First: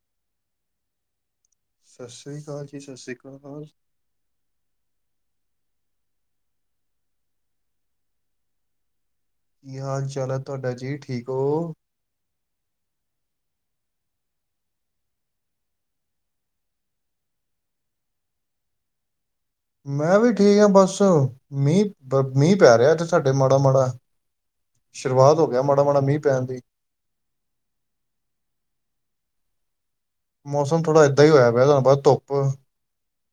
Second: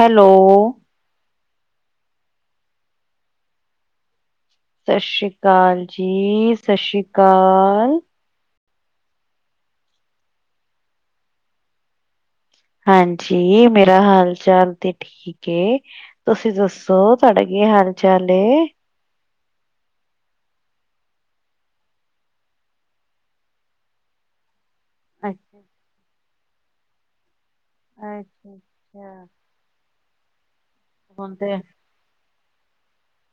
Hello, ਸਸ ਰੀ ਕਾਲ ਜੀ ਸਸ ਰੀ ਕਾਲ। ਸਸ਼ ਰੀ ਕਾਲ ਜੀ ਸਸ਼ ਰੀ ਕਾਲ। ਕੀ ਹਾਲ ਚਾਲ ਐ ਤੁਆਡਾ ਜੀ ਠੀਕ ਓਂ। ਹਾਂਜੀ, ਮੇਰਾ ਹਾਲ ਚਾਲ ਤੇ ਠੀ ਠੀਕ ਏ ਤੁਸੀਂ ਦੱਸੋ ਤੁਆਡਾ ਕੀ ਹਾਲ ਚਾਲ ਏ। ਮੈਂ ਵੀ ਠੀਕ ਆਂ ਬਸ ਮੀਂਹ-ਮੀਂਹ ਪੈ ਰਿਆ ਏਥੇ ਸਾਡੇ ਮਾੜਾ-ਮਾੜਾ। ਸ਼ੁਰੂਆਤ ਹੋ ਅੱਛਾ, ਗੇਆ ਮਾੜਾ-ਮਾੜਾ ਮੀਂਹ ਪੈਨ ਦੀ। ਅੱਛਾ-ਅੱਛਾ। ਮੌਸਮ ਥੋੜ੍ਹਾ ਇੱਦਾਂ ਹੀ ਹੋਇਆ ਤੇ ਪਿਆ, ਬਸ ਧੁੱਪ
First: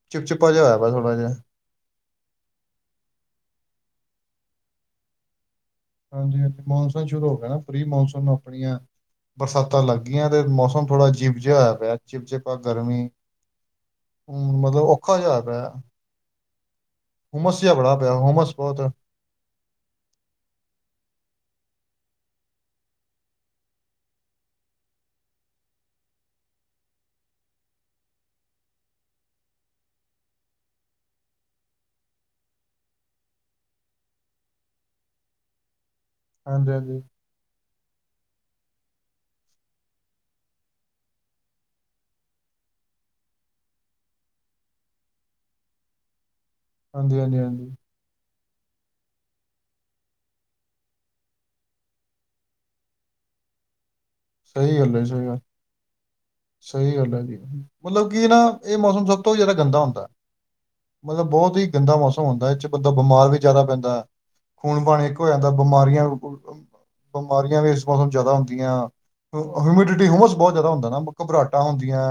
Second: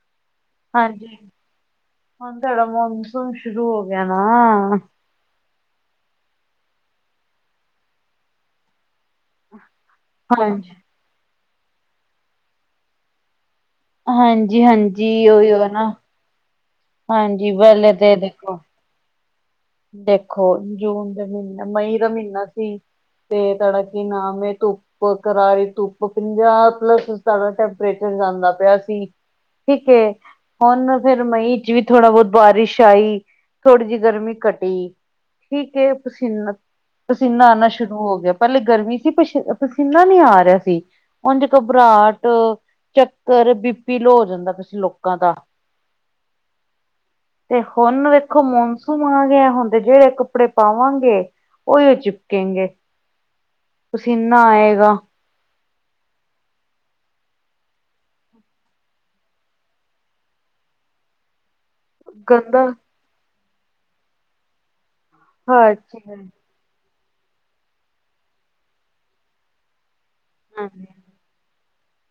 ਚਿਪਚਿੱਪਾ ਜਿਹਾ ਹੋਇਆ ਪਿਆ ਹਾਂਜੀ, ਥੋੜ੍ਹਾ ਜਿਹਾ ਹੁਣ ਤੁਹਾਡਾ ਮੌਨਸੂਨ ਸ਼ੁਰੂ ਹੋ ਗਿਆ ਨਾ ਹਾਂਜੀ ਹਾਂਜੀ ਮੌਨਸੂਨ ਸ਼ੁਰੂ ਹੋ ਗਿਆ ਨਾ ਪ੍ਰੀ ਮੌਨਸੂਨ ਆਪਣੀਆਂ ਬਰਸਾਤਾਂ ਲੱਗ ਗਈਆਂ ਤੇ ਹਾਂਜੀ, ਮੌਸਮ ਥੋੜ੍ਹਾ ਅਜੀਬ ਜਿਹਾ ਹੋਇਆ ਪਿਆ ਚਿਪ ਜਿਪਾ ਗਰਮੀ ਹੂ ਹਾਂਜੀ, ਮਤਲਬ ਔਖਾ ਜਹਾ ਹਾਂਜੀ, ਹੋਇਆ ਉਹੀਓ ਪਿਆ ਨਾ। ਹਾਂਜੀ ਹੁਮਸ ਜਿਹਾ ਵੈਲੇ ਬੜਾ ਪਿਆ ਤੇ ਹੁਮਸ ਦੇਖੋ ਬਹੁਤ ਦੇਖੋ ਜੂਨ ਦੇ ਮਹੀਨਾ ਮਈ ਦਾ ਮਹੀਨਾ ਸੀ ਤੇ ਤੁਹਾਡਾ ਕਿ ਨਾਮ ਏ, ਧੁੱਪ ਧੂਪ ਕਰਾਰੀ ਧੁੱਪ ਪੰਜਾਹ ਪਲੱਸ ਸਾਡਾ ਟੈਂਪਰੇਚਰ ਜਾਂਦਾ ਪਿਆ ਸੀ ਠੀਕ ਏ ਹੁਣ ਫੇਰ ਮਈ ਚ ਵੀ ਥੋੜਾ ਬਹੁਤ ਬਾਰਿਸ਼ ਆਈ, ਥੋੜ੍ਹੀ ਜਿਹੀ ਗਰਮੀ ਘੱਟੀ ਠੀਕ ਠੀਕ ਏ ਪਸੀਨਾ ਹਾਂਜੀ ਹਾਂਜੀ ਪਸੀਨਾ ਆਉਣਾ ਸ਼ੁਰੂ ਹੋ ਗਿਆ ਪਹਿਲੇ ਗਰਮੀ ਸੀ ਪ ਪਸੀਨਾ ਨਹੀਂ ਆ ਰਿਹਾ ਸੀ ਉਂਝ ਘਬਰਾਹਟ, ਚੱਕਰ, ਬੀਪੀ ਲੋ ਹੋ ਜਾਂਦਾ ਪਯਾ ਸੀ ਲੋਕਾਂ ਦਾ [inaudible] ਹਾਂਜੀ ਹਾਂਜੀ ਤੇ ਹਾਂਜੀ ਹੁਣ ਵੇਖੋ ਮੌਨਸੂਨ ਆ ਗਿਆ ਹੁਣ ਤੇ ਜਿਹੜੇ ਕੱਪੜੇ ਪਾਵਾਂਗੇ ਉਹੀ ਚਿਪਕੇਗੇ ਪਸੀਨਾ ਸਹੀ ਗੱਲ ਆਏਗਾ ਹੈ ਸਹੀ ਗੱਲ ਸਹੀ ਗੱਲ ਹੈ, ਮਤਲਬ ਕਿ ਨਾ ਇਹ ਮੌਸਮ ਸਭ ਤੋਂ ਜ਼ਿਆਦਾ ਗੰਦਾ ਹੁੰਦਾ ਮਤਲਬ ਬਹੁਤ ਹੀ ਗੰਦਾ ਮੌਸਮ ਹੁੰਦਾ ਇਹ ਚਹ ਗੰਦਾ ਬੰਦਾ ਬਿਮਾਰ ਵੀ ਜ਼ਿਆਦਾ ਪੈਂਦਾ ਹੈ ਖੂਨ ਪਾਣੀ ਇੱਕ ਹੋ ਜਾਂਦਾ ਹਰ ਚੀਜ਼ ਬਿਮਾਰੀਆਂ ਬੁ ਬਿਮਾਰੀਆਂ ਵੀ ਇਸ ਮੌਸਮ ਜ਼ਿਆਦਾ ਹੁੰਦੀਆਂ ਹਿਊਮਿਡਿਟੀ ਹੂਮਸ ਬਹੁਤ ਜ਼ਿਆਦਾ ਹਾਂਜੀ ਹੁੰਦਾ ਨਾ ਘਬਰਾਹਟਾਂ ਹੁੰਦੀਆਂ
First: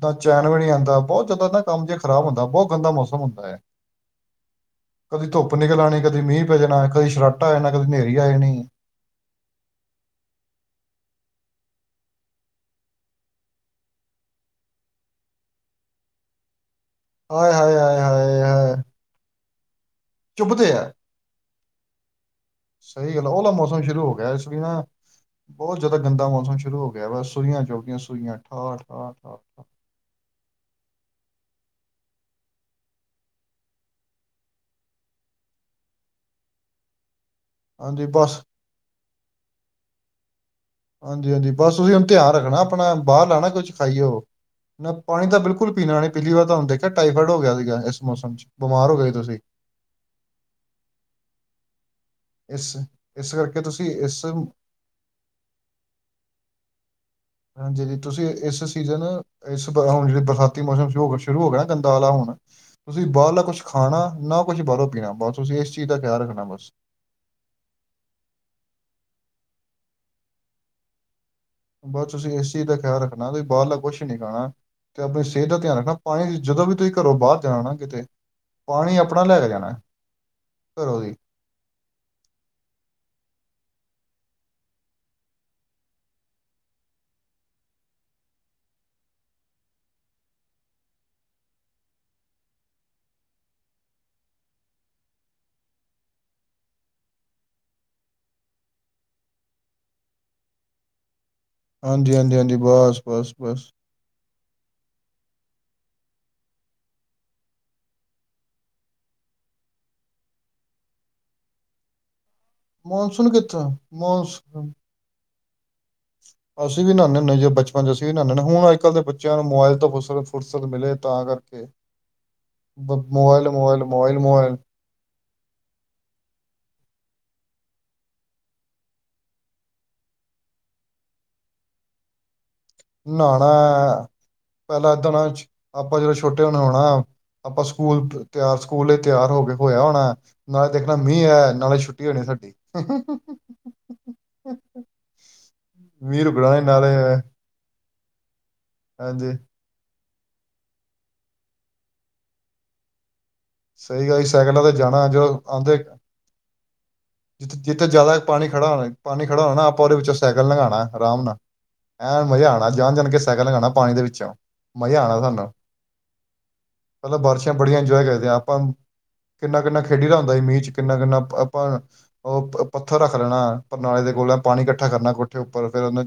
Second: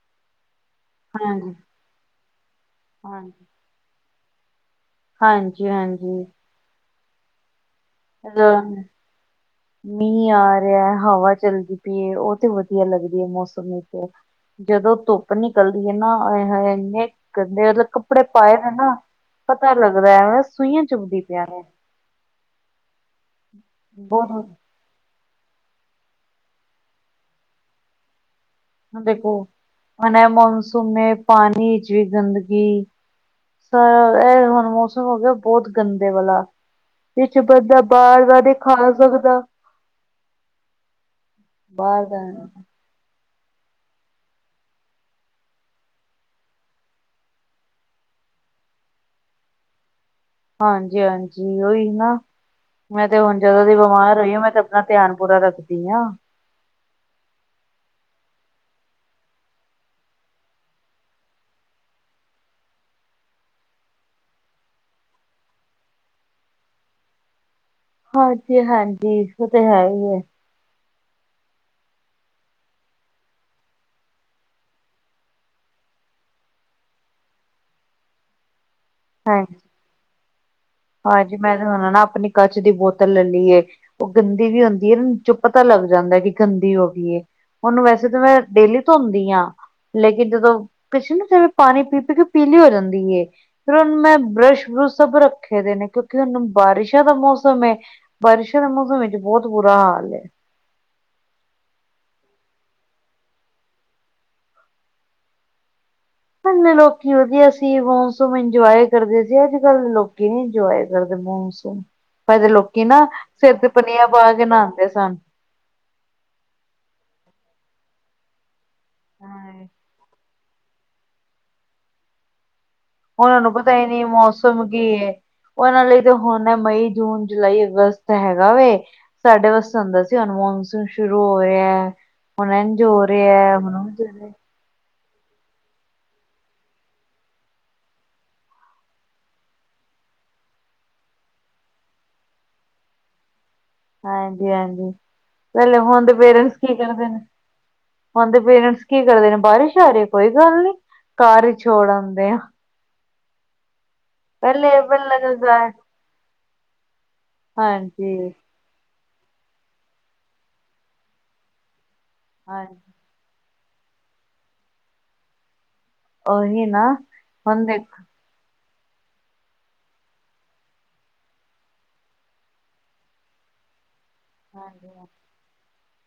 ਤਾਂ ਚੈਨ ਵੀ ਨਹੀਂ ਆਉਂਦਾ ਬਹੁਤ ਜ਼ਿਆਦਾ ਹਾਂਜੀ ਨਾ ਕੰਮ ਜੇ ਖਰਾਬ ਹੁੰਦਾ ਬਹੁਤ ਗੰਦਾ ਹਾਂਜੀ ਮੌਸਮ ਹੁੰਦਾ ਹੈ ਕਦੀ ਧੁੱਪ ਹਾਂਜੀ ਨਿਕਲ ਆਉਣੀ ਕਦੀ ਹਾਂਜੀ ਮੀਂਹ ਪੈ ਜਾਣਾ ਕਦੀ ਸ਼ਰਾਟਾ ਆ ਜਾਣਾ ਕਦੀ ਹਨੇਰੀ ਆ ਹੋ ਜਾਣੀ [unintelligible] [inaudible] ਮੀਂਹ ਆ ਰਿਹਾ ਹਵਾ ਚੱਲਦੀ ਪਈ ਹੈ ਉਹ ਤੇ ਵਧੀਆ ਲੱਗਦੀ ਹੈ ਮੌਸਮ ਵਿੱਚ ਜਦੋਂ ਧੁੱਪ ਨਿਕਲਦੀ ਹੈ ਨਾ ਆਏ ਹਾਏ ਇੰਨੇ ਹਾਏ ਕਹਿੰਦੇ ਹਾਏ ਮਤਲਬ ਹਾਏ ਕੱਪੜੇ ਹਾਏ ਪਾਏ ਨੇ ਹਾਏ ਨਾ ਪਤਾ ਲੱਗਦਾ ਐਵੇਂ ਚੁੱਭਦੇ ਸੂਈਆਂ ਆ ਚੁਭਦੀ ਪਿਆ ਨੇ ਸਹੀ ਗੱਲ ਐ, ਉਹਲਾ ਮੌਸਮ ਸ਼ੁਰੂ ਹੋ ਬਹੁਤ ਗਿਆ ਹੁਣ ਸੁਇਆ ਬਹੁਤ ਜ਼ਿਆਦਾ ਗੰਦਾ ਮੌਸਮ ਸ਼ੁਰੂ ਹੋ ਗਿਆ ਵਾ ਸੂਇਆਂ ਚੁੱਬਦੀਆਂ ਸੂਇਆਂ ਠਾ ਹੁਣ ਠਾ ਦੇਖੋ ਠਾ ਹੁਣ ਏ ਮਾਨਸੂਨ ਨੇ ਪਾਣੀ ਚ ਵੀ ਗੰਦਗੀ ਇਹ ਹੁਣ ਮੌਸਮ ਹੋ ਗਿਆ ਬਹੁਤ ਗੰਦੇ ਵਾਲਾ ਕੁਛ ਬੰਦਾ ਹਾਂਜੀ ਬਾਹਰ ਬਸ ਦਾ, ਨਹੀ ਖਾ ਸਕਦਾ ਹਾਂਜੀ ਹਾਂਜੀ ਬਸ ਔਹੀ ਬਾਹਰ ਹੁਣ ਦਾ ਧਿਆਨ ਰੱਖਣਾ ਆਪਣਾ ਬਾਹਰ ਦਾ ਨਾਂ ਕੁਛ ਖਾਈਓ ਮੈ ਪਾਣੀ ਤਾਂ ਬਿਲਕੁਲ ਪੀਣਾ ਨਹੀਂ ਪਹਿਲੀ ਵਾਰ ਤੁਹਾਨੂ ਦੇਖਿਆ ਟਾਈਫਾਈਡ ਹੋ ਗਿਆ ਸੀਗਾ, ਇਸ ਮੌਸਮ ਚ ਬਿਮਾਰ ਹੋ ਗਏ ਸੀ ਤੁਸੀਂ ਹਾਂਜੀ ਹਾਂਜੀ ਉਹੀ ਨਾ ਇਸ ਮੈਂ ਤੇ ਇਸ ਹੁਣ ਕਰਕੇ ਜਦੋਂ ਦੀ ਤੁਸੀਂ ਬਿਮਾਰ ਇਸ ਹੋਈਆ ਮੈਂ ਤੇ ਅਪਣਾ ਧਿਆਨ ਪੂਰਾ ਰੱਖਦੀ ਆਂ ਹਾਂਜੀ ਤੁਸੀਂ ਇਸ ਸੀਜ਼ਨ ਇਸ ਭਹਾਰ ਹੂਣ ਜਿਹੜੇ ਬਰਸਾਤੀ ਮੌਸਮ ਹੋ ਸ਼ੁਰੂ ਹੋ ਗਿਆ ਨਾ ਗੰਦਾ ਵਾਲਾ ਹੁਣ ਤੁਸੀਂ ਬਾਹਰਲਾ ਕੁਛ ਖਾਣਾ ਨਾ ਕੁਛ ਬਾਹਰੋਂ ਪੀਣਾ, ਬਸ ਤੁਸੀਂ ਇਸ ਚੀਜ਼ ਦਾ ਖਿਆਲ ਰੱਖਣਾ ਬਸ ਹਾਂਜੀ ਹਾਂਜੀ ਉਹ ਤੇ ਹੈ ਹੀ ਹੈ ਬਸ ਤੁਸੀਂ ਇਸ ਚੀਜ਼ ਦਾ ਖਿਆਲ ਰੱਖਣਾ ਤੁਸੀਂ ਬਾਹਰਲਾ ਕੁੱਛ ਨੀ ਖਾਣਾ ਤੇ ਆਪਣੀ ਸਿਹਤ ਦਾ ਧਿਆਨ ਰੱਖਣਾ ਪਾਣੀ ਜਦੋਂ ਵੀ ਤੁਸੀਂ ਘਰੋਂ ਬਾਹਰ ਜਾਣਾ ਨਾ ਕਿਤੇ, ਪਾਣੀ ਲੈ ਹਾਂ, ਕੇ ਜਾਣਾ ਘਰੋਂ ਦੀ ਹਾਂਜੀ ਮੈਂ ਤਾਂ ਹੁਣ ਨਾ ਆਪਣੀ ਕੱਚ ਦੀ ਬੋਤਲ ਲੈ ਲਈਏ। ਓ ਗੰਦੀ ਵੀ ਹੁੰਦੀ ਐ ਇਹ ਚੁੱਪ ਪਤਾ ਲੱਗ ਜਾਂਦਾ ਕਿ ਗੰਦੀ ਹੋਗੀ ਐ। ਉਹਨੂੰ ਵੈਸੇ ਤਾਂ ਮੈਂ ਡੇਲੀ ਧੋਂਦੀ ਆ। ਲੇਕਿਨ ਜਦੋਂ ਪਿੱਛੇ ਨਾ ਫਿਰ ਪਾਣੀ ਪੀ ਪੀ ਕੇ ਪੀਲੀ ਹੋ ਜਾਂਦੀ ਏ। ਫਿਰ ਹੁਣ ਮੈਂ ਬਰੱਸ਼ ਬਰੁਸ਼ ਸਭ ਰੱਖੇ ਦੇ ਨੇ ਕਿਉਂਕਿ ਹੁਣ ਬਾਰਿਸ਼ਾਂ ਦਾ ਮੌਸਮ ਐ। ਬਾਰਿਸ਼ਾਂ ਦੇ ਮੌਸਮ ਵਿੱਚ ਬਹੁਤ ਬੁਰਾ ਹਾਲ ਐ। ਹਾਂਜੀ-ਹਾਂਜੀ, ਹਾਂਜੀ ਬਸ-ਬਸ, ਬਸ। ਇਨੇ ਲੋਕੀ ਵਧੀਆ ਸੀ ਮੋਸਮ ਇੰਜੋਏ ਕਰਦੇ ਸੀ ਅੱਜ ਕੱਲ ਲੋਕੀ ਨੀ ਇੰਜੋਏ ਕਰਦੇ ਮੋਸਮ। [unintelligible] ਲੋਕੀ ਨਾ ਮੌਨਸੂਨ ਸਿਰ ਤੇ ਕਿੱਥੋਂ ਚੁੰਨੀਆਂ ਪਾ ਕੇ ਮੌਨਸੂਨ ਨਾਂਦੇ ਸਨ। ਅਸੀਂ ਵੀ ਨਹਾਨੇ ਹੁੰਦੇ ਜਦੋਂ ਬਚਪਨ ਚ ਅਸੀਂ ਵੀ ਨਹਾਨੇ ਹੁਣ ਅੱਜ ਕੱਲ ਦੇ ਬੱਚਿਆਂ ਨੂੰ ਮੋਬਾਇਲ ਤੋਂ ਫੁਰਸਤ ਫੁਰਸਤ ਮਿਲੇ ਤਾਂ ਕਰਕੇ ਮੋਬਾਈਲ-ਮੋਬਾਈਲ ਮੋਬਾਈਲ, ਮੋਬਾਈਲ। ਗੀ ਉਹਨਾਂ ਲਈ ਤਾਂ ਹੁਣ ਮਈ, ਜੂਨ, ਜੁਲਾਈ, ਅਗਸਤ ਹੈਗਾ ਵੇ। ਸਾਡੇ ਵਾਸਤੇ ਹੁੰਦਾ ਸੀ ਹੁਣ ਮੋਨਸੂਨ ਸ਼ੁਰੂ ਹੋਇਆ। ਹੁਣ ਇੰਝ ਹੋ ਨਹਾਣਾ ਰਿਆ ਹੁਣ ਉਂਜ ਹੈ। ਹੋ, ਪਹਿਲਾਂ ਦਿਨਾਂ ਵਿੱਚ ਆਪਾਂ ਜਦੋਂ ਛੋਟੇ ਹੋਣਾ ਨਹਾਉਣਾ ਆਪਾਂ ਸਕੂਲ ਤਿਆਰ ਸਕੂਲ ਲਈ ਤਿਆਰ ਹੋ ਕੇ ਹੋਇਆ ਹੋਣਾ। ਨਾਲੇ ਦੇਖਣਾ ਮੀਂਹ ਐ ਨਾਲੇ ਛੁੱਟੀ ਹੋਣੀ ਸਾਡੀ। ਹਾਂਜੀ-ਹਾਂਜੀ ਪਹਿਲੇ ਹੁਣ ਦੇ ਮੀਂਹ ਪੇਰੈਂਟਸ ਰੁਕਣਾ ਨੀ ਕੀ ਨਾਲੇ ਕਰਦੇ ਨੇ ਹੁਣ ਦੇ ਪੇਰੈਂਟਸ ਕੀ ਕਰਦੇ ਹਾਂਜੀ ਨੇ ਬਾਰਿਸ਼ ਆ ਰੀ ਕੋਈ ਗੱਲ ਨੀ ਕਾਰ ਵਿੱਚ ਛੋੜ ਆਂਦੇ ਆ। ਸਈ ਗੱਲ ਜੀ ਸਾਈਕਲਾਂ ਪਹਿਲੇ ਤੇ ਜਾਣਾ ਪਹਿਲੇ ਜੋ ਲੱਗਦਾ ਹੈ ਆਂਦੇ ਜਿੱਥੇ-ਜਿੱਥੇ ਹਾਂਜੀ ਜ਼ਿਆਦਾ ਪਾਣੀ ਖੜਾ ਹੋਣਾ ਪਾਣੀ ਖੜਾ ਹੋਣਾ ਨਾ ਆਪਾਂ ਉਹਦੇ ਵਿੱਚੋਂ ਸਾਈਕਲ ਲੰਘਾਣਾ ਆਰਾਮ ਨਾਲ ਐਂਨ ਮਜ਼ਾ ਆਣਾ ਜਾਣ ਜਾਣ ਕੇ ਸਾਈਕਲ ਲਘਾਣਾ ਪਾਣੀ ਦੇ ਵਿੱਚੋਂ ਮਜ਼ਾ ਆਣਾ ਸਾਨੂੰ। ਉਹੀ ਨਾ ਮਤਲਬ ਬਾਰਿਸ਼ਾਂ ਹੁਣ ਬੜੀਆਂ ਦੇਖੋ ਇੰਜੋਏ ਕਰਦੇ ਆ ਆਪਾਂ ਕਿੰਨਾ ਕਿੰਨਾ ਖੇਡੀ ਦਾ ਹੁੰਦਾ ਸੀ ਮੀਂਹ ਚ ਕਿੰਨਾ ਕਿੰਨਾ ਆਪਾਂ ਓ ਪੱਥਰ ਰੱਖ ਲੈਣਾ ਨਾਲੇ ਦੇ ਕੋਲ ਪਾਣੀ ਇਕੱਠਾ ਕਰਨਾ ਕੁ ਉੱਠੇ ਉੱਪਰ [unintelligible] ਉਹ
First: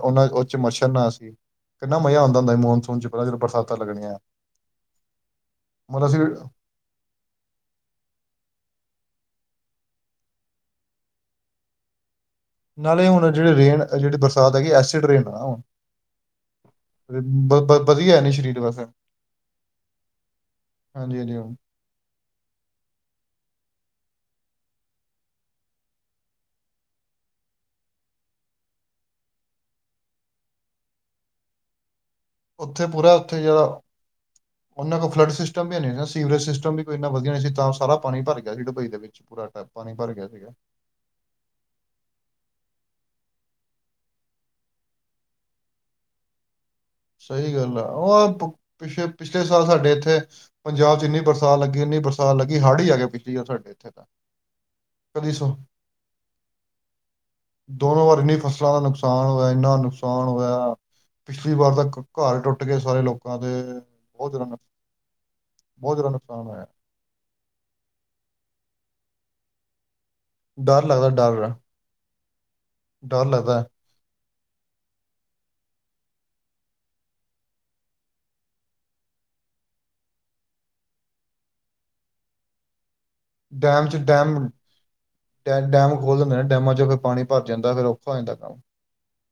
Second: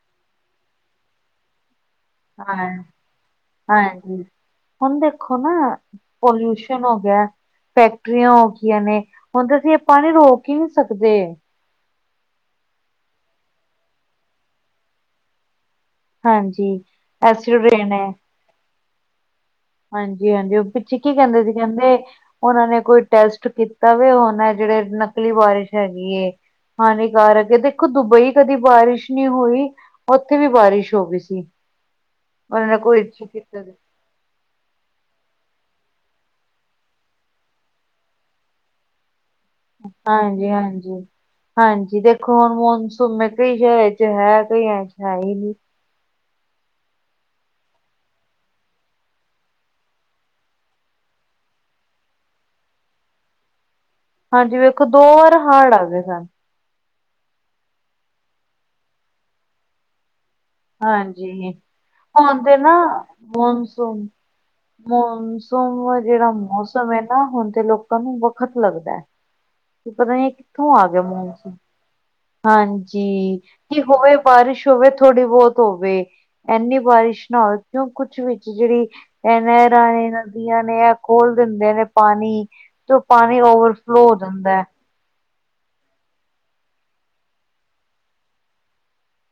ਉਹ ਉਹ ਚ ਮੱਛਰ ਨਾ ਅਸੀਂ ਕਿੰਨਾ ਮਜ਼ਾ ਆਂਦਾ ਹੁੰਦਾ ਸੀ ਹਾਂ ਮੌਨਸੂਨ ਚ ਪਤਾ ਜਦੋਂ ਬਰਸਾਤਾਂ ਲੱਗਣੀਆਂ। ਹਾਂਜੀ ਹੁਣ ਦੇਖੋ ਨਾ ਮਤਲਬ ਅਸੀਂ ਪਲਿਊ ਸ਼ਨ ਹੋ ਗਿਆ ਫੈਕਟਰੀਆਂ ਹੋ ਗਈਆਂ ਨੇ ਹੁਣ ਤਾਂ ਅਸੀਂ ਏ ਪਾਣੀ ਰੋਕ ਈ ਨੀ ਸਕਦੇ। ਨਾਲੇ ਹੁਣ ਜਿਹੜੇ ਰੇਨ ਜਿਹੜੀ ਬਰਸਾਤ ਹੈਗੀ ਐਸਿਡ ਰੇਨ ਆ ਹੁਣ। ਹਾਂਜੀ ਐਸਿਡ ਵਧੀ ਰੇਨ ਵਧੀਆ ਹੈਨੀ ਸਰੀਰ ਵਾਸਤੇ। ਹਾਂਜੀ-ਹਾਂਜੀ ਹੁਣ ਪਿੱਛੇ ਕੀ ਕਹਿੰਦੇ ਸੀ ਕਹਿੰਦੇ ਉਹਨਾਂ ਨੇ ਕੋਈ ਟੈਸਟ ਕੀਤਾ ਵੀ ਹੁਣ ਐ ਜਿਹੜੇ ਨਕਲੀ ਬਾਰਿਸ਼ ਹੈਗੀ ਏ ਹਾਨੀਕਾਰਕ ਦੇਖੋ ਦੁਬਈ ਕਦੀ ਬਾਰਿਸ਼ ਨੀ ਹੋਈ ਓਥੇ ਵੀ ਬਾਰਿਸ਼ ਹੈਗੀ ਸੀ। ਉਹਨਾਂ ਨੇ ਓਥੇ ਕੋਈ ਪੂਰਾ ਓਥੇ ਕੀਤਾ ਜਿਹੜਾ ਸੀ। ਉਹਨਾਂ ਕੋਲ ਫਲੱਡ ਸਿਸਟਮ ਵੀ ਹੈ ਨੀ ਨਾ ਸੀਵਰੇਜ ਸਿਸਟਮ ਵੀ ਕੋਈ ਇੰਨਾ ਵਧੀਆ ਨਹੀਂ ਸੀ ਤਾਂ ਸਾਰ ਪਾਣੀ ਭਰ ਗਿਆ ਸੀ ਡੁਬਈ ਦੇ ਵਿੱਚ ਪੂਰਾ ਟੈ- ਪਾਣੀ ਭਰ ਗਿਆ ਸੀਗਾ ਹਾਂਜੀ-ਹਾਂਜੀ। ਹਾਂਜੀ, ਦੇਖੋ ਹੁਣ ਮੌਨਸੂਨ ਕਈ [unintelligible] ਵਿੱਚ ਹੈ ਕਈਆਂ ਵਿੱਚ ਹੈਈ ਨੀ। ਸਹੀ ਗੱਲ ਆ ਹਾਂ ਪਿੱਛੇ ਪਿੱਛਲੇ ਸਾਲ ਸਾਡੇ ਇੱਥੇ ਪੰਜਾਬ ਚ ਇੰਨੀ ਬਰਸਾਤ ਲੱਗੀ ਇੰਨੀ ਬਰਸਾਤ ਲੱਗੀ ਹੜ ਹੀ ਆ ਗਿਆ ਪਿਛਲੀ ਵਾਰ ਸਾਡੇ ਇੱਥੇ ਤਾਂ। ਹਾਂਜੀ ਵੇਖੋ ਦੋ ਕਦੀ ਵਾਰ ਸੋ ਹੜ ਆ ਗਏ ਸਨ। ਦੋਨੋ ਵਾਰ ਇਨੀ ਫਸਲਾਂ ਦਾ ਨੁਕਸਾਨ ਹੋਇਆ ਇੰਨਾ ਨੁਕਸਾਨ ਹੋਇਆ। ਹਾਂਜੀ। ਪਿਛਲੀ ਵਾਰ ਤਾਂ ਘ- ਘਰ ਆਉਂਦੇ ਟੁੱਟ ਨਾ ਗਏ ਸਾਰੇ ਲੋਕਾਂ ਦੇ ਬਹੁਤ ਜ਼ਿਆਦਾ ਨੁਕ- ਮੌਨਸੂਨ-ਮੌਨਸੂਨ ਬਹੁਤ ਜ਼ਿਆਦਾ ਜਿਹੜਾ ਨੁਕਸਾਨ ਮੌਸਮ ਹੋਇਆ ਸਮੇਂ ਨਾ ਹੋਣ ਤੇ ਲੋਕਾਂ ਨੂੰ ਵੱਖਤ ਲੱਗਦਾ ਕਿ ਪਤਾ [inaudible] ਡਰ ਲੱਗਦਾ ਡਰ ਡਰ ਹਾਂਜੀ, ਲੱਗਦਾ ਕੀ ਹੋਵੇ ਬਾਰਿਸ਼ ਹੋਵੇ ਥੋੜ੍ਹੀ ਬੋਤ ਹੋਵੇ ਏਨੀ ਬਾਰਿਸ਼ ਨਾ ਹੋਵੇ ਕਿਉਂ ਕੁਛ ਵਿੱਚ ਜੇਹੜੀ ਐਨ ਰਾਣੀ ਨਦੀਆਂ ਨੇ ਐ ਖੋਲ ਦਿੰਦੇ ਨੇ ਪਾਣੀ ਤੇ ਪਾਣੀ ਡੈਮ 'ਚ ਓਵਰਫਲੋ ਹੋ ਡੈਮ ਜਾਂਦਾ ਹੈ। ਡੈ ਡੈਮ ਖੋਲ ਦਿੰਦੇ ਨੇ ਡੈਮਾਂ ਚੋਂ ਫਿਰ ਪਾਣੀ ਭਰ ਜਾਂਦਾ ਫਿਰ ਔਖਾ ਹੋ ਜਾਂਦਾ ਕੰਮ।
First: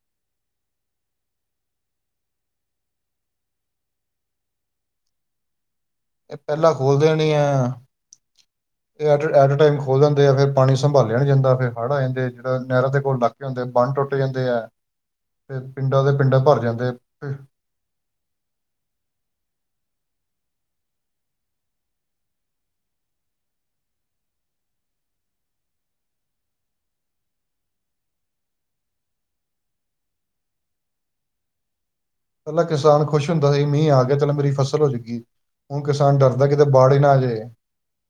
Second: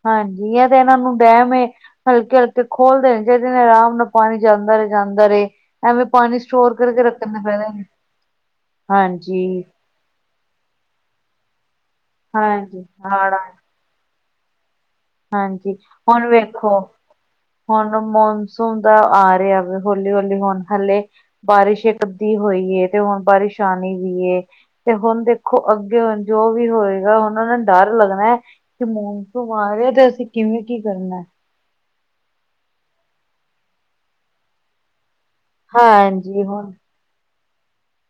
ਹਾਂਜੀ, ਐ ਤੇ ਏਨਾਂ ਨੂੰ ਡੈਮ ਏ ਹਲਕੇ-ਹਲਕੇ ਖੋਲਦੇ ਨੇ ਜੀਦੇ ਨਾ ਆਰਾਮ ਨਾਲ ਪਾਣੀ ਜਾਂਦਾ ਰਹੇ ਜਾਂਦਾ ਰਹੇ। ਐਵੇਂ ਇਹ ਪਾਣੀ ਪਹਿਲਾਂ ਸਟੋਰ ਖੋਲ ਕਰਕੇ ਦੇਣੀ ਰੱਖਣ ਦੇ ਆ ਫੈਦਾ ਨੀ ਇਹ ਐਟ ਐਟ ਹਾਂਜੀ। ਟਾਈਮ ਖੋਲ ਲੈਂਦੇ ਆ ਫੇਰ ਪਾਣੀ ਸੰਭਾਲਿਆ ਨੀ ਜਾਂਦਾ ਫੇਰ ਹੜ ਆ ਜਾਂਦੇ ਜੇੜੇ ਹਾਂਜੀ ਨਹਿਰ ਦੇ ਕੋਲ ਹਾੜ ਇਲਾਕੇ ਹੁੰਦੇ। ਬੰਨ ਟੁੱਟ ਜਾਂਦੇ ਹੈ ਤੇ ਹਾਂਜੀ ਪਿੰਡਾਂ ਦੇ ਹੁਣ ਪਿੰਡਾਂ ਭਰ ਵੇਖੋ ਜਾਂਦੇ। ਹੁਣ ਮੌਨਸੂਨ ਤਾਂ ਆ ਰਿਹਾ ਹੌਲੀ-ਹੌਲੀ ਹੁਣ ਹਲੇੇ ਬਾਰਿਸ਼ ਇੱਕ ਅੱਧੀ ਹੋਈ ਤੇ ਹੁਣ ਬਾਰਿਸ਼ ਆਂਣੀ ਵੀ ਏ। ਤੇ ਹੁਣ ਦੇਖੋ ਅੱਗੇ ਹੁਣਜੋ ਵੀ ਹੋਏਗਾ ਹੁਣ ਓਨੂੰ ਡਰ ਲੱਗਣਾ। ਤੇ ਮੌਨਸੂਨ ਆ ਰਿਹਾ ਤੇ ਅਸੀਂ ਕਿਵੇਂ ਕੀ ਕਰਨਾ। ਪੈਂਲਾਂ ਕਿਸਾਨ ਖੁਸ਼ ਹੁੰਦਾ ਸੀ ਮੀਂਹ ਆ ਗਿਆ ਚੱਲ ਮੇਰੀ ਫਸਲ ਹੋਜੂਗੀ। ਹੁਣ ਕਿਸਾਨ ਹਾਂਜੀ ਡਰਦਾ ਕਿਤੇ ਹੁਣ ਬਾੜ ਹੀ ਨਾ ਆ ਜੇ।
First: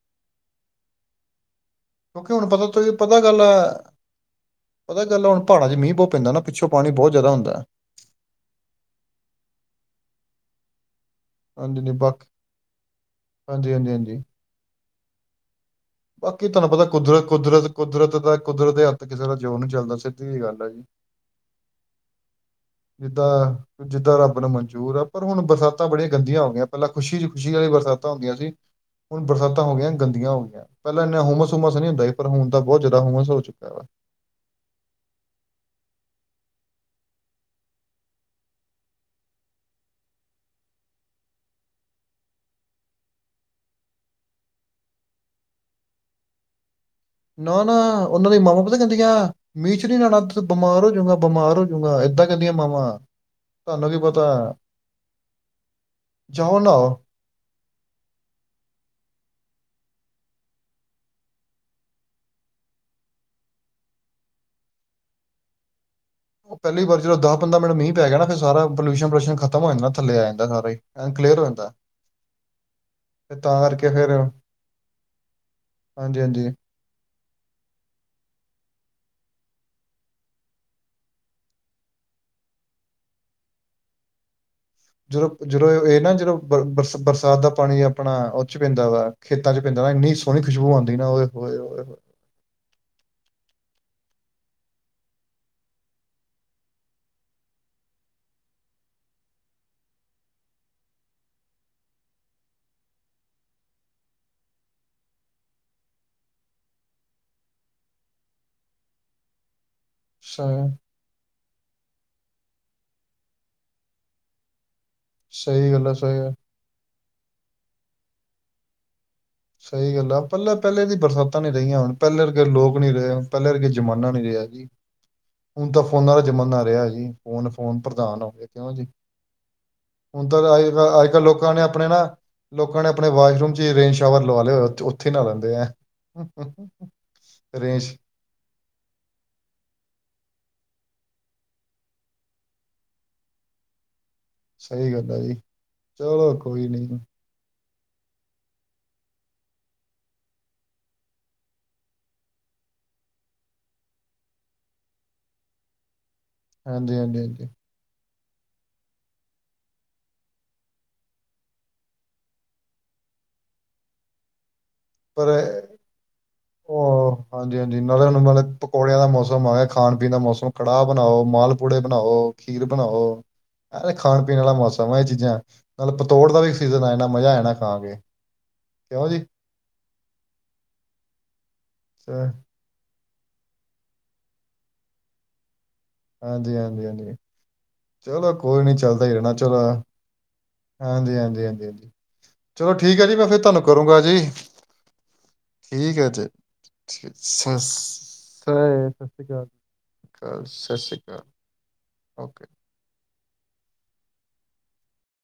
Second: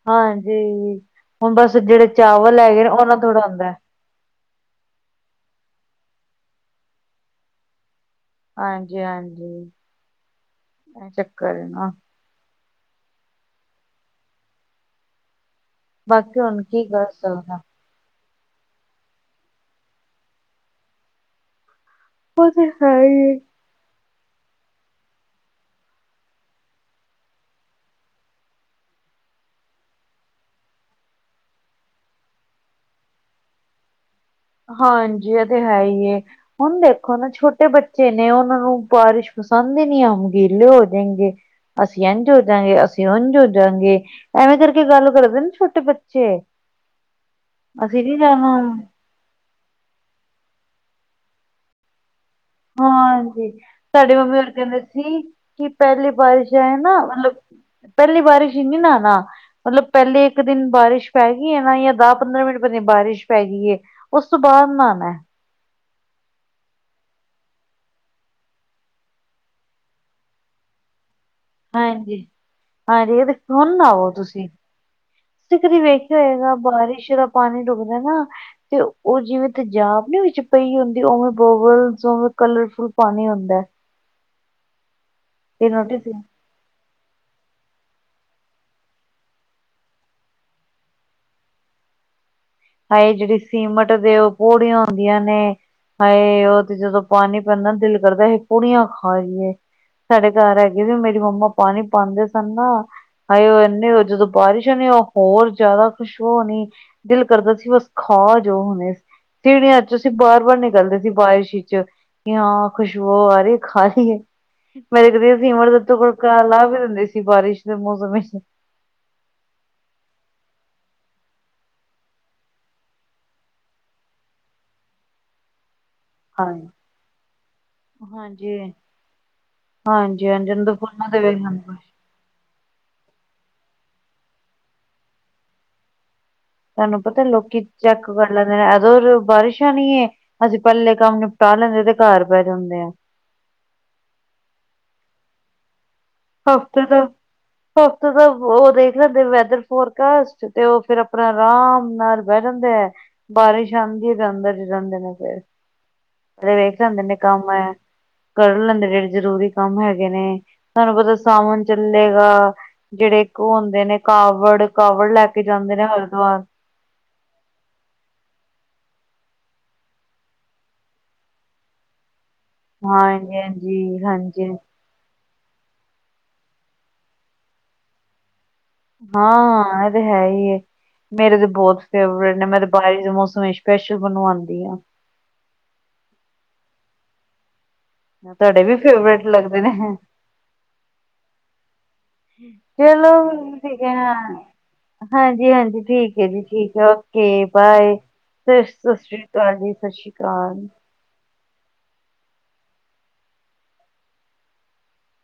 ਹਾਂਜੀ, ਹੁਣ ਬਸ ਜੇੜੇ ਕਿਉਂਕਿ ਹੁਣ ਚਾਵਲ ਪਤਾ ਹੈਗੇ ਤੁਸੀਂ ਓਨਾ ਪਤਾ ਗੱਲ ਥੋੜ੍ਹਾ ਆ ਹੁੰਦਾ। ਪਤਾ ਗੱਲ ਪਾੜਾਂ 'ਚ ਮੀਹ ਬੌ ਪੈਂਦਾ ਨਾ ਪਿੱਛੋਂ ਪਾਣੀ ਬੌ ਜ਼ਿਆਦਾ ਹੁੰਦਾ। ਹਾਂਜੀ-ਹਾਂਜੀ। ਹਾਂਜੀ, ਹਾਂਜੀ, ਹਾਂਜੀ, ਹਾਂਜੀ, ਹਾਂਜੀ। ਬਾਕੀ ਹੁਣ ਤੁਆਨੂੰ ਕੀ ਪਤਾ ਕਰ ਕੁਦਰਤ, ਸਕਦਾ। ਕੁਦਰਤ, ਕੁਦਰਤ ਦਾ ਕੁਦਰਤ ਦੇ ਹੱਥ ਕਿਸੇ ਦਾ ਜ਼ੋਰ ਨੀ ਚੱਲਦਾ ਸਿੱਧੀ ਜੀ ਗੱਲ ਐ ਜੀ। ਹੋ ਗਿਆ। ਜਿੱਦਾਂ ਜਿੱਦਾਂ ਰੱਬ ਨੂੰ ਮਨਜੂਰ ਆ ਪਰ ਹੁਣ ਬਰਸਾਤਾਂ ਬੜੀਆਂ ਗੰਦੀਆਂ ਹੋਗੀਆਂ ਪੈਲਾਂ ਖੁਸ਼ੀ ਚ ਖੁਸ਼ੀ ਵਾਲੀ ਬਰਸਾਤਾਂ ਹੁੰਦੀਆਂ ਸੀ। ਹੁਣ ਬਰਸਾਤਾਂ ਹੋਗੀਆਂ ਗੰਦੀਆਂ ਹੋਗੀਆਂ। ਪੈਲਾਂ ਇੰਨਾ ਹ ਹੁੰਮਸ-ਹੂੰਮਸ ਨੀ ਹੁੰਦਾ ਸੀ ਪਰ ਹੁਣ ਤਾਂ ਬੋਤ ਜ਼ਿਆਦਾ ਹ ਹੁੰਮਸ ਹੋ ਚੁੱਕਾ ਵਾ। ਹਾਂਜੀ, ਏ ਤੇ ਹੈ ਈ ਏ। ਹੁਣ ਦੇਖੋ ਨਾ ਛੋਟੇ ਬੱਚੇ ਨੇ ਓਨਾਂ ਨੂੰ ਬਾਰਿਸ਼ ਪਸੰਦ ਈ ਨੀ ਆਂਦੀ ਗੀਲੇ ਹੋ ਜਾਂਗੇ। ਅਸੀਂ ਇੰਝ ਹੋ ਜਾਂਗੇ ਅਸੀਂ ਉਝ ਹੋ ਜਾਂਗੇ। ਐਵੇਂ ਕਰਕੇ ਗੱਲ ਕਰਦੇ ਨੇ ਛੋਟੇ ਬੱਚੇ। ਨਾ-ਨਾ ਅਸੀਂ ਨੀ ਓਨਾਂ ਦੀਆਂ ਮਾਵਾ ਜਾਣਾ। ਪਤਾ ਕੀ ਕੈਂਦੀਆਂ ਮੀਂਹ ਚ ਨੀ ਨਾਉਣਾ ਬਿਮਾਰ ਹੋਜੂਗਾ ਬਿਮਾਰ ਹੋਜੂਗਾ ਏਂਦਾਂ ਹਾਂਜੀ। ਸਾਡੀ ਮੰਮੀ ਹੋਰ ਕਹਿੰਦੇ ਸੀ ਕਿ ਪੈਲੀ ਬਾਰਿਸ਼ ਜਾਓ ਹੈ ਨਹਾਓ ਨਾ ਮਤਲਬ ਪੈਹਲੀ ਬਰਿਸ਼ ਨੀ ਨਾਣਾ। ਮਤਲਬ ਪੈਹਲੇ ਇੱਕ ਦਿਨ ਬਾਰਿਸ਼ ਪੈਗੀ ਆ ਹ ਨਾ ਜਾਂ ਦਸ, ਪੰਦਰਾਂ ਮਿੰਟ ਪੈਲਾ ਬਾਰਿਸ਼ ਪੈ ਗਈ। ਓਸ ਤੋਂ ਬਾਅਦ ਨਾਉਣਾਂ ਏ। ਓ ਪੈਹਲੀ ਵਾਰ ਜਦੋਂ ਦਸ, ਪੰਦਰਾਂ ਮਿੰਟ ਪੈ ਗਿਆ ਨਾ ਫੇਰ ਸਾਰਾ ਪੋਲਿਊਸਨ ਸ ਪਲੂਸ਼ਨ ਖਤਮ ਹੋ ਜਾਂਦਾ ਥੱਲੇ ਆ ਜਾਂਦਾ ਸਾਰਾ ਈ। ਕਲੀਅਰ ਹੋ ਜਾ ਹਾਂਜੀ, ਆਜੋ ਜੇ ਹੁਣ ਕਰਕੇ ਨਾ ਫਿਰ ਆਓ ਤੁਸੀਂ ਤੁਂਸੀਂ ਵੀ ਕਦੀ ਵੇਖਿਆ ਹਾਂਜੀ ਹਾਂਜੀ ਹੋਏਗਾ ਬਾਰਿਸ਼ ਦਾ ਪਾਣੀ ਡੁੱਬਦਾ ਨਾ ਤੇ ਓ ਜਿਵੇਂ ਤੇਜਾਬ ਨੀ ਵਿੱਚ ਪਈ ਹੁੰਦੀ ਉਵੇਂ ਬੋਬਲ ਉਵੇਂ ਕਲਰਫੁਲ ਪਾਣੀ ਹੁੰਦਾ। ਜਦੋਂ, ਜਦੋਂ ਇਹ ਏਹ ਨੋਟਿਸ ਨਾ ਜਦੋਂ ਬਰਸ ਬਰਸਾਤ ਦਾ ਪਾਣੀ ਆਪਣਾ ਓ ਚ ਪੈਂਦਾ ਵਾ ਖੇਤਾਂ ਚ ਪੈਂਦਾ ਨਾ ਐਨੀ ਸੋਹਣੀ ਖੁਸ਼ਬੂ ਆਂਦੀ ਨਾ ਉਏ ਹੋਏ ਉਹੋ। ਹਾਏ, ਜਿਹੜੀ ਸੀਮੇਂਟ ਦੇ ਉਹ ਪੋੜੀਆਂ ਹੁੰਦੀਆਂ ਨੇ ਹਾਏ, ਉਹ ਤੇ ਜਦੋਂ ਪਾਣੀ ਪੈਂਦਾ ਨਾ, ਦਿਲ ਕਰਦਾ ਅਸੀ ਪੂੜੀਆਂ ਖਾ ਲੀਏ। ਸਾਡੇ ਘਰ ਹੈਗੀ ਵੀ, ਮੇਰੀ ਮੰਮਾਂ ਪਾਂਣੀ ਪਾਂਦੇ ਸਨ ਨਾ ਹਾਏ, ਉਹ ਇੰਨੇ ਹੋ ਜਦੋਂ ਬਾਰਿਸ਼ ਹੋਨੀਂ ਓ ਹੋਰ ਜ਼ਿਆਦਾ ਖੁਸ਼ਬੂ ਹੋਨੀਂ ਕਰਦਾ ਸੀ ਬਸ ਖਾ ਜੋ ਹੁਣੇ, ਤੀਰੀਆਂ 'ਚ ਅਸੀਂ ਬਾਰ-ਬਾਰ ਸਹੀ ਨਿਕਲਦੇ ਸੀ ਬਾਰਿਸ਼ 'ਚ। ਇਓਂ ਖੁਸ਼ਬੂ ਆ ਰਹੀ ਖਾ ਲੀਏ। ਮੇਰੇ ਕਦੀ ਅ ਸੀਮੈਂਟ ਸਹੀ ਦੇ ਗੱਲ ਆ ਉੱਤੋ ਸਹੀ ਗੱਲ- ਗੁੜਕਾ ਲਾਹ ਕੇ ਦਿੰਦੇ ਸੀ। ਬਾਰਿਸ਼ ਦੇ ਮੌਸਮ ਵਿੱਚ ਸਹੀ ਗੱਲ ਆ, ਪਹਿਲਾਂ-ਪਹਿਲੇ ਦੀ ਬਰਸਾਤਾਂ ਨੀ ਰਹੀਆਂ ਹੁਣ, ਪਹਿਲੇ ਵਰਗੇ ਲੋਕ ਨੀ ਰਹੇ ਹੁਣ, ਪਹਿਲਾ ਵਰਗੇ ਜ਼ਮਾਨਾ ਨੀ ਰਿਹਾ ਜੀ। ਹੁਣ ਤਾਂ ਫੋਨਾਂ ਦਾ ਜਮਾਨਾ ਹਾਂਜੀ ਰਿਹਾ ਜੀ, ਫੋਨ-ਫੋਨ ਪ੍ਰਧਾਨ ਹੋਵੇ ਹਾਂਜੀ ਕਿਉਂ ਹਾਂਜੀ ਜੀ। ਹੁਣ ਹਾਂਜੀ ਤਾਂ ਅੰਜਨ ਅਜ ਦੇ ਕ, ਫੁੱਲਾਂ ਦੇ ਅੱਜ-ਕੱਲ੍ਹ ਲੋਕਾਂ ਨੇ ਵੇਖ ਆਪਣੇ ਨਾ ਲੋਕਾਂ ਨੇ ਆਪਣੇ ਵਾਸ਼ਰੂਮ 'ਚ ਈ ਰੇਨ ਸ਼ਾਵਰ ਲਵਾ ਲੇ ਹੋਏ, ਉੱਥੇ-ਉੱਥੇ ਈ ਨਾਅ ਲੈਂਦੇ ਆ। ਤੁਹਾਨੂੰ ਪਤਾ ਲੋਕੀ ਰੇਂਜ ਚੈੱਕ ਕਰ ਲੈਂਦੇ ਨੇ, ਆ ਜੋ-ਜੋ ਬਾਰਿਸ਼ ਆਨੀ ਏ, ਅਸੀਂ ਪਹਿਲੇ ਕੰਮ ਨਿਪਟਾ ਲੈਂਨੇ ਤੇ ਘਰ ਬਹਿ ਜਾਂਦੇ ਆ। ਸਹੀ ਗੱਲ ਐ ਜੀ। ਚਲੋ ਕੋਈ ਹਫ਼ਤੇ ਦਾ [inaudible] ਹਫ਼ਤੇ ਦਾ ਉਹ ਦੇਖ ਲੈਂਦੇ, ਵੈਦਰ ਫੋਰ ਕਾਸਟ ਤੇ ਉਹ ਫੇਰ ਆਪਣਾ ਆਰਾਮ ਨਾਲ ਬਹਿ ਜਾਂਦੇ ਐ। ਬਾਰਿਸ਼ ਆਂਦੀ ਏ ਤੇ ਅੰਦਰ ਈ ਰਹਿਦੇ ਨੇ ਫਿਰ। ਫਿਰ ਵੇਖਦੇ ਹਾਂਜੀ, ਹੁੰਦੇ ਨੇ ਹਾਂਜੀ, ਹਾਂਜੀ ਕੰਮ ਆਇਆ। ਕਰ ਲੈਂਦੇ, ਜਿਹੜੇ ਜ਼ਰੂਰੀ ਕੰਮ ਹੈਗੇ ਨੇ, ਤੁਹਾਨੂੰ ਪਤਾ ਸਾਵਣ ਚੱਲੇਗਾ। ਜਿਹੜੇ ਉਹ ਹੁੰਦੇ ਨੇ, ਕਾਵੜ-ਕਾਵੜ ਲੈ ਕੇ ਜਾਂਦੇ ਨੇ ਹਰਿਦਵਾਰ। ਓ। ਹਾਂਜੀ-ਹਾਂਜੀ ਨਾਲੇ ਹੁਣ ਨਾਲੇ ਪਕੌੜਿਆਂ ਦਾ ਮੌਸਮ ਆ ਗਿਆ, ਖਾਣ-ਪੀਣ ਦਾ ਮੌਸਮ, ਕੜਾਹ ਬਣਾਓ, ਮਾਲਪੂੜੇ ਬਣਾਓ ਖੀਰ ਬਣਾਓ, ਹਾਂਜੀ ਅਰੇ ਹਾਂਜੀ ਖਾਣ-ਪੀਣ ਹਾਂਜੀ ਆਲਾ ਮੌਸਮ ਤਮੇ, ਇਹ ਚੀਜ਼ਾਂ ਮਤਲਬ ਪਤੋੜ ਦਾ ਵੀ ਸੀਜ਼ਨ ਆ ਜਾਣਾ, ਮਜ਼ਾ ਆ ਜਾਨਾ ਖਾ ਕੇ। ਕਿਉਂ ਜੀ ਹਾਂ-ਹਾਂ ਇਹ ਤੇ ਈ ਐ, ਮੇਰੇ ਤੇ ਬਹੁਤ ਚ- ਫੇਵਰੇਟ ਨੇ ਮੈਂ ਤੇ ਬਾਰਿਸ਼ ਦੇ ਮੌਸਮ ਵਿੱਚ ਸਪੈਸ਼ਲ ਬਣਵਾਉਂਦੀ ਆ। ਹਾਂਜੀ-ਹਾਂਜੀ, ਹਾਂਜੀ ਚਲੋ ਤੁਹਾਡੇ ਕੋਈ ਨੀ ਵੀ ਚੱਲਦਾ ਈ ਫੇਵਰੇਟ ਰਹਿਣਾ, ਲੱਗਦੇ ਚਲੋ ਨੇ ਹਾਂਜੀ-ਹਾਂਜੀ, ਹਾਂਜੀ-ਹਾਂਜੀ ਚਲੋ ਠੀਕ ਹੈ ਜੀ, ਮੈਂ ਫਿਰ ਤੁਹਾਨੂੰ ਕਰੂੰਗਾ ਜੀ। ਹਾਂਜੀ-ਹਾਂਜੀ ਠੀਕ ਏ ਜੀ, ਠੀਕ ਏ, ਓਕੇ ਸਤਿ ਬਾਏ। ਸਤਿ ਸਾਸਰੀ ਕਾਲ ਜੀ, ਸ਼ਾਸਰੀ ਕਾਲ। ਸ਼ੀ ਕਾ। ਓਕੇ।